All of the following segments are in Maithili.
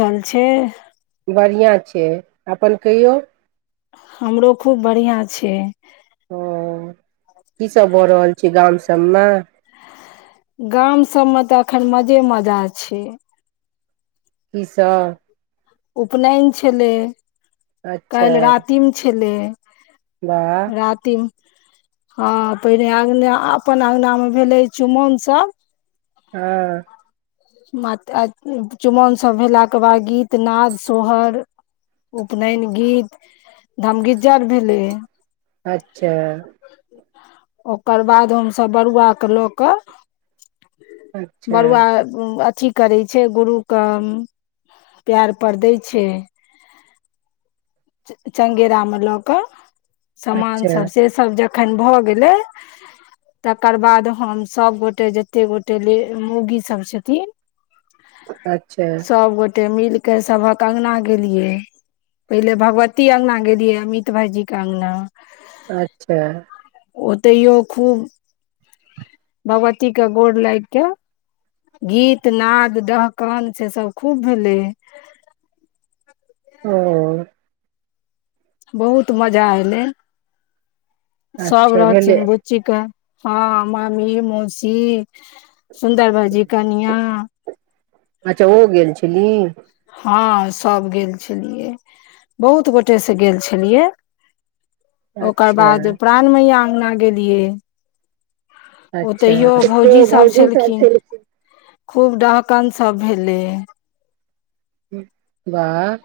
चल छै। बढ़िआँ छै अपन कहियौ। हमरो खूब बढ़ियाँ छै। हां की सब भऽ रहल छै गाम सब मे। गाम सब मे तऽ अखन मजे मजा छै। की सब। उपनैन छलै, अच्छा काएल रातिम छलै। वाह रातिम हां पहिने अंगना, अपन अंगना मे भेलै चुमौन सब। हां। मात आ चुमौन सब भेला के बाद गीत, नाद, सोहर उपनैन गीत धमगिजर भेलै। अच्छा। ओकर बाद हम सब बरुआ क लऽ के अच्छा। अथी करै छै गुरु के पाएर पर दै छै। चे चंगेरा मे लऽ क समान अच्छा सब से सब ज खन भ गेले। तकर बाद हम सब गोटे जते गोटे ले मोगी सब छथिन। अच्छा। ते मिल के सबहक अंगना गेलियै पहिले भगवती अंगना गेलियै, अमित भाईजी के अंगना। अच्छा। ओतैयो खूब भगवती के गोड़ लाएग के गीत, नाद, डहकन से सब खूब भेलै हे। औ बहुत मजा एलै, सब अच्छा भेलै रहथिन बुच्ची के। हां मामी, मौसी, सुन्दर भायजी, कनिया। अच्छा ओ गेल छली। हां सब गेल छलियै, बहुत गोटे से गेल छलियै। ओकर अच्छा बाद प्राण मैया अंगना गेलियै। अच्छा ओतैयौ भौजी सब छलखिन। खूब डहकन सब भेलै। ऊं बाह।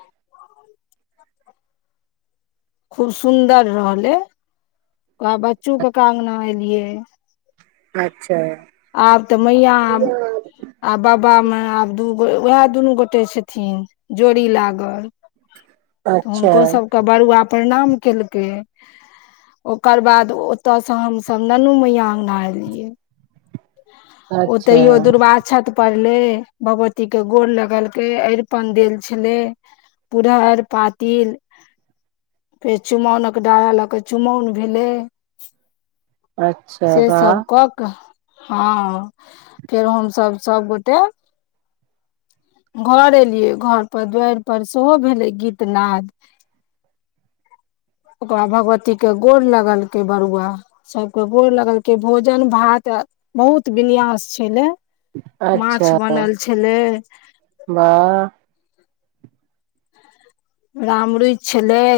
खूब सुन्दर रहलै आ बच्चू कका अंगना एलियै। अच्छा। आब तऽ मैया आ बबा मे आब दू ओय उहाए दुनू गोटे छथिन जोड़ी लागल। तऽ अच्छा हुनको सबके बरुआ प्रणाम केलकै। ओकर बाद ओता से हम सब ननु मैया अंगना एलियै। अच्छा ओतैयो दुर्वा अक्षद पड़ लै, भगवती के गोर लगलक, एरपन देल छलै। पुरहर पातिल फेर चुमौनक डाला लऽ कऽ चुमौन भेलै। अच्छा से वाह सब कऽ के हां फेर हम सब सबगोटे घर एलियै घर पर दुआरि पर सेहो भेलै गीतनाद ओकर बाद भगवती के गोर लगलकै बरुआ‌, सबके गोर लगलकै, भोजन भात त बहुत विन्यास छै ने? माछ अच्छा बनल छलै। वाह रामरूचि छलै,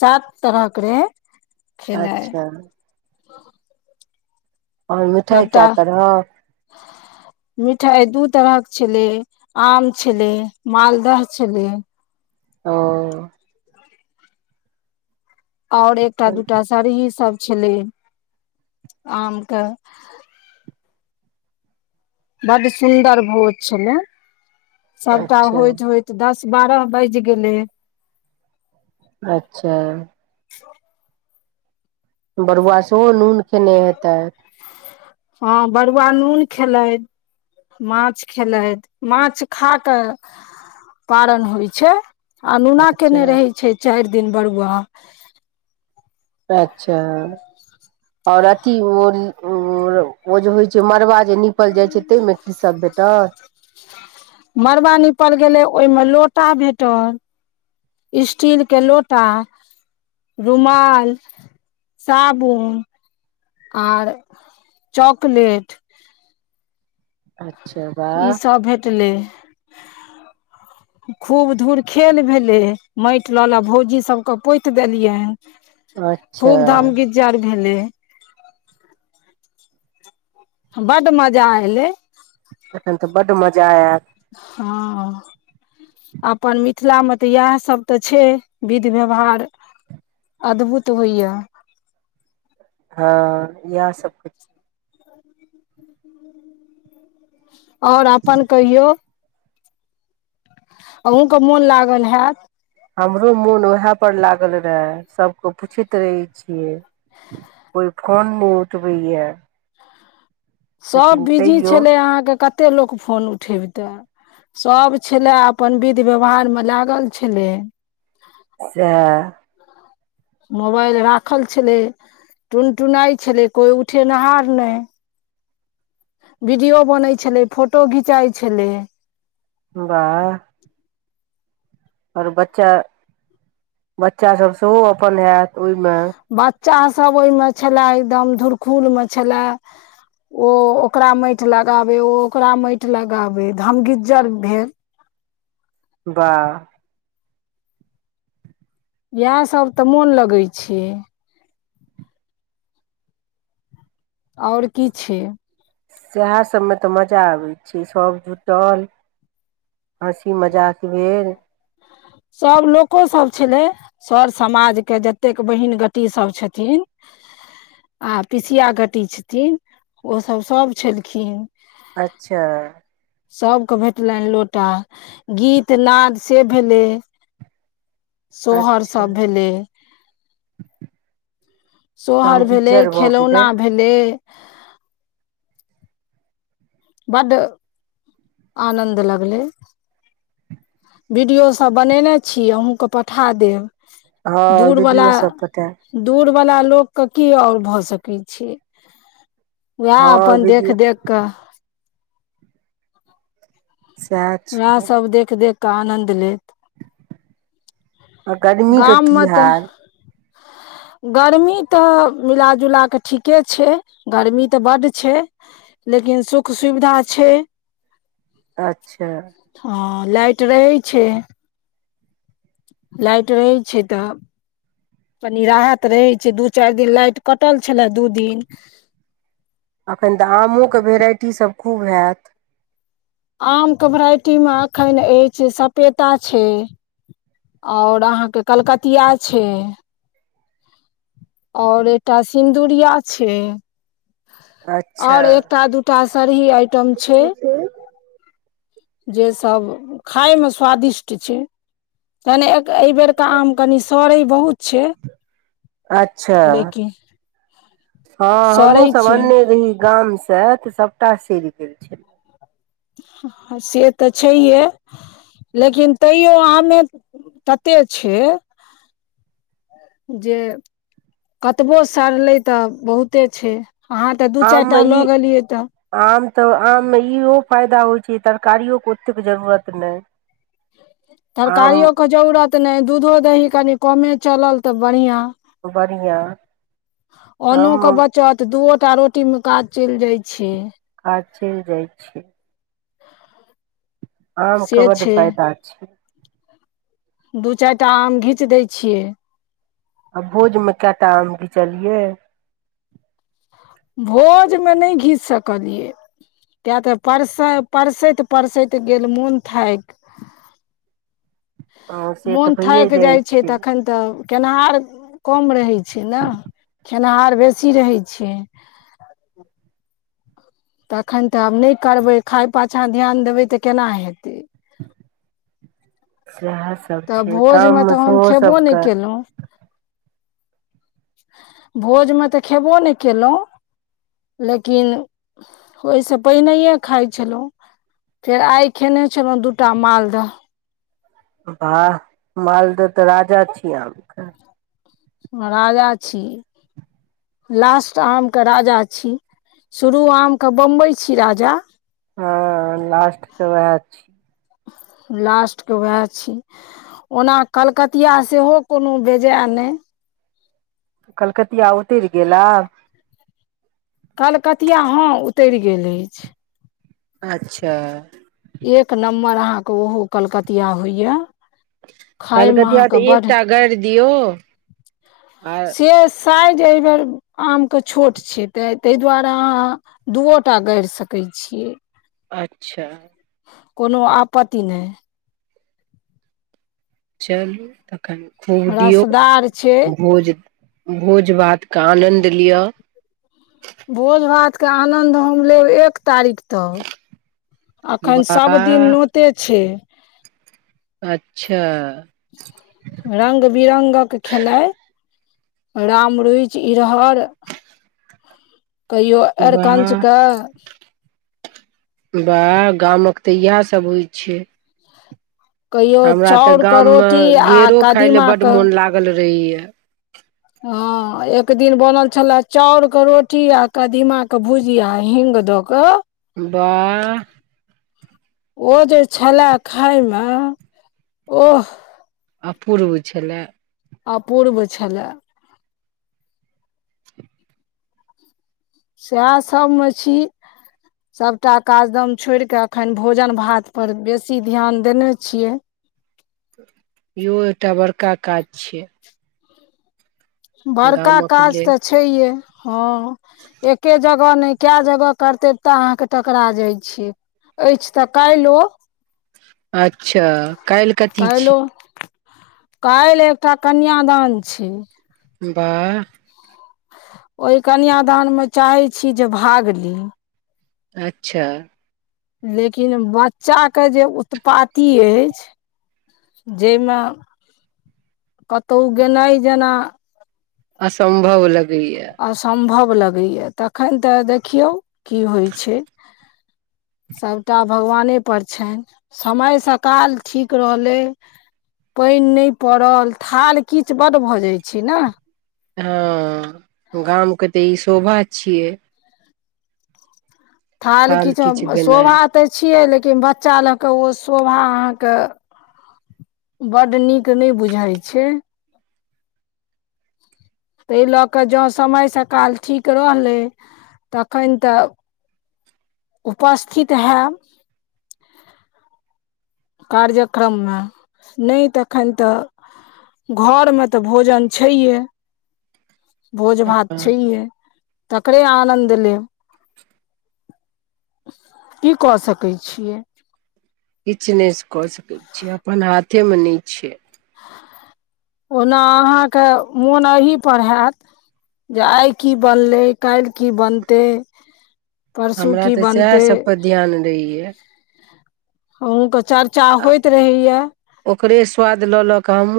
सात तरहके रहै। खेनाइ अच्छा। और मिठाइ कय सबटा तरहक। मिठाइ दू तरहक छलै, आम छलै, मालदह छलै। हं। और एकटा दूटा सरही सब छलै, आमके बड सुन्दर भोज छलै, सभटा अच्छा होइत होइत दस बारह बाजि गेलै। अच्छा। [unintelligible] बरुआ सेहो नून खेने हेतैत। हँ बरुआ नून खेलैन। माछ खेलैथ, माछ खा क पारन होइ छै। अनोना केने अच्छा रहै छै चारि दिन बरुआ। अच्छा। और अथी ओ जे होइ छै मड़बा जे निप निपल जाइ छै तैमे की सब भेटल? मड़बा निपल गेलै ओहिमे लोटा भेटल। स्टील के लोटा। रुमाल, साबुन। आर चॉकलेट। अच्छा। वाह ईसब भेटलै। [unintelligible] खूब धूर खेल भेलै, माटि ल ल भौजी सबके पोति देलियनि। अच्छा खूब धमगिज्जर भेलै। बड मजा एलै। तखन त बड मजा आयल। हँ। अपन मिथिलामे त यैह सब त छै विधि व्यवहार। अदभुत होइये। हँ इएह सब किछ और अपन कहियौ। अहूँके मोन लागल हैत। हमरो मोन उएह पर लागल रहए सभके पुछैत रहै छियै। कोई फोन नहि उठबैये। सभ बिजी छलै अहाँके कतेक लोक फोन उठेबितै। सभ छले अपन विधि व्यवहारमे लागल छलै। सयह। मोबाइल राखल छलै। टुन टुनाइ छलै कोइ उठेनिहार नहि। वीडियो बनैत छलै फोटो घिचाइ छलै। बाह। आओर बच्चा बच्चासभ सेहो अपन हत ओहिमे चाह सब ओहिमे छलए एकदम धुरखुल मे छलए। ओ ओकरा माटि लगाबै ओ ओकरा माटि लगाबै धमगिज्जर भेल। वाह। इएहसभ तऽ मोन लगै छै। आओर की छै। सएह सभमे तऽ मजा आबैत छै सभ जुटल हँसी मजाक भेल। सभ लोकोसभ छलै सर समाजके जतेक बहिन गटी सभ छथिन। [unintelligible] आ पिसिया गटी छथिन ओसभ सभ छलखिन। अच्छा सभके भेटलनि लोटा गीत नाद से भेले। सोहरसा अच्छा भेलै। एकदम सोहर भेलै गिज्जर भऽ गेलै खेलौना भेलै। बड्ड आनन्द लगलै। वीडियो सब बनेने छी अहहुँके पठा हँ देब। दूर वला वीडियो सब पटायल दूर वला लोक के की आओर भऽ सकै छै। वएह हँ अपन देख वीडियो देख कऽ सएह वएह सब देख देख कऽ आनन्द ले। अकादमी के की गाममे तऽ हाल। गर्मी तऽ मिलाजुला कऽ ठीके छै गर्मी तऽ बड्ड छै। लेकिन सुख सुविधा छै। अच्छा। हँ लाइट रहै छै। लाइट रहै छै तऽ। कनि राहत रहैत छै दू चारि दिन लाइट कटल छलय दू दिन एखन तऽ आमोके भेराइटीसभ खूब हैत। आमके भेराइटीमे एखन अछि सपेता छै। आओर अहाँके कलकतििया छै। आओर एटा सिन्दुरिया छै। अच्छा आओर एकटा दू टा सरही आइटम छै। जे सब खाय मे स्वादिष्ट छै तने एहिबेरके आम कनि सड़ै बहुत छै। अच्छा। लेकिन हँ सड़ै हमहूँसभ छै अन्ने रही गामसँ तऽ सभटा सड़ि गेल छलै। से तऽ छैहे। लेकिन तैयो आमे तते छै जे कतबो सड़ले तऽ बहुते छै। अहाँ तऽ दू चारि आममे टा लऽ ई गेलियै तऽ आम तऽ आममे ईहो फायदा होइ छै तरकारियोे ओतेक जरूरत नहि। आम तरकारियओे जरूरत नहि दूधो दही कनि कमे चलल तऽ बढ़िआँ। बढ़िआँ अनो आममे के बचत दुओ टा रोटीमे काज चलि जाइ छै। काज चलि जाइ छै। आम के से बड छै फायदा छै। दू चारि टा आम घीच दै छियै। आ भोजमे कए टा आम घिचलियै। भोजमे नहि घीच सकलियै किएक त परसै परसैत परसैत गेल मोन थाकि [unintelligible] से मोन तऽ भइए थाकि जाइ छै तखन त केेनिहार कम रहै छै ने, खेनिहार बेसी रहै छै। [unintelligible] तखैन त आब नहि करबै खाय पाछाँ ध्यान देबै त केना हेतै। सएह सब त छै भोजमे गाममे त हम सेहो खयबो नहि सबके कयलहुँ। भोजमे त खेबो नहि केलहुँ लेकिन ओहिसँ पहिनहिए खाइ छलहुँ। फेर आइ खेने छलहुँ दू टा मालदह। वाह मालदह त राजा छियै आम के। राजा छी। लास्ट आमके राजा छी, शुरू आमके बम्बई छी राजा। हँ लास्ट के वैह छी। लास्टके वैह छी, ओना कलकतिया सेहो कोनो बेजाय नहि। कलकतिया उतरि गेल आब। कलकतिया, हँ उतरि गेल अछि। अच्छा। एक नम्बर अहाँके ओहो कलकतिया होइए। खायमे कलकतिया अहाँके तऽ बड, एकटा गाड़ि दियौ आ शेष साइज एहिबेर आम के छोट छै, ताहि दुआारे अहां दुओटा गाड़ि सकै छी छियै। अच्छा। कोनो आपत्ति नहि। चलू तखैन खूब दियौ रसदार छै भोज, भोज भात के आनन्द लिय। ते आनन्द हम लेब एक तारीख तक, अखैन सब दिन वाह नोते छै। अच्छा। रंग रामरुचि, इरहर कहियो वाह अरकंचके वाह गामक त इएह सब होइ छै। कहियो हमरा त चाउरके गाममे रोटी आ घेरो खाय लेल बड कदीमाके मोन लागल रहैए। हँ एक दिन बनल छले चाउर के रोटी आ कदीमा के भुजिया हि हिंग द क। वाह। ओ जे छले खायमे ओह अपूर्व छले। अपूर्व छलए। [inaudible] सएह सभमे छी। सभटा काजदम छोड़ कऽ एखन भोजन भात पर बेसी ध्यान देने छियै। इहो एकटा बड़का काज छिये। बड़का काज लेल तऽ छहये हँ एके जग हँ नै का जगह करते तऽ अहाँके टकरा जाइ छी। अइछ तऽ काइलो। अच्छा काइल कथी छि। काइल एकटा कन्यादान छी। बाह। ओय कन्यादानमे चाहै छी जे भाग ली। अच्छा। लेकिन बच्चाके जे उत्पाती अइछ जैय मे कतउ गेनाइ जेना असंम्भव लग असंभव व लगैया तखन तऽ देखियौ की होइ छैय। सभटा भगवानेपर छैन समय सकाल ठीक रहलै। पइन नै पड़ल थाल किच बड भऽ जाइ छैय न। हँ गामके तऽ ई शोभा छियै। थाल किच किछु भेनाइ शोभा तऽ छियै लेकिन बच्चा लऽक ओ शोभा अहाँके बड्ड नीक नै बुझाइ छैय। तै लऽ कऽ जँ समय सकाल ठीक रहलै तखन तऽ उपस्थित हैब कार्यक्रम मे नै तखन तऽ घरमे तऽ भोजन छैहे भोज भात छैहे तकरे आनन्द लेब। की कऽ सकै छियै। किछ नै कऽ सकै छियै अपन हाथेमे नै छैय। ओना अहाँके मोन अही पर हैत। जे आइ की बनलै काइल की बनतै। परसू हमरा की तऽ सएह बनतै। सब पर ध्यान रहैया अहुँके चर्चा होइत रहैया। ओकरे स्वाद लऽ लऽ क हमु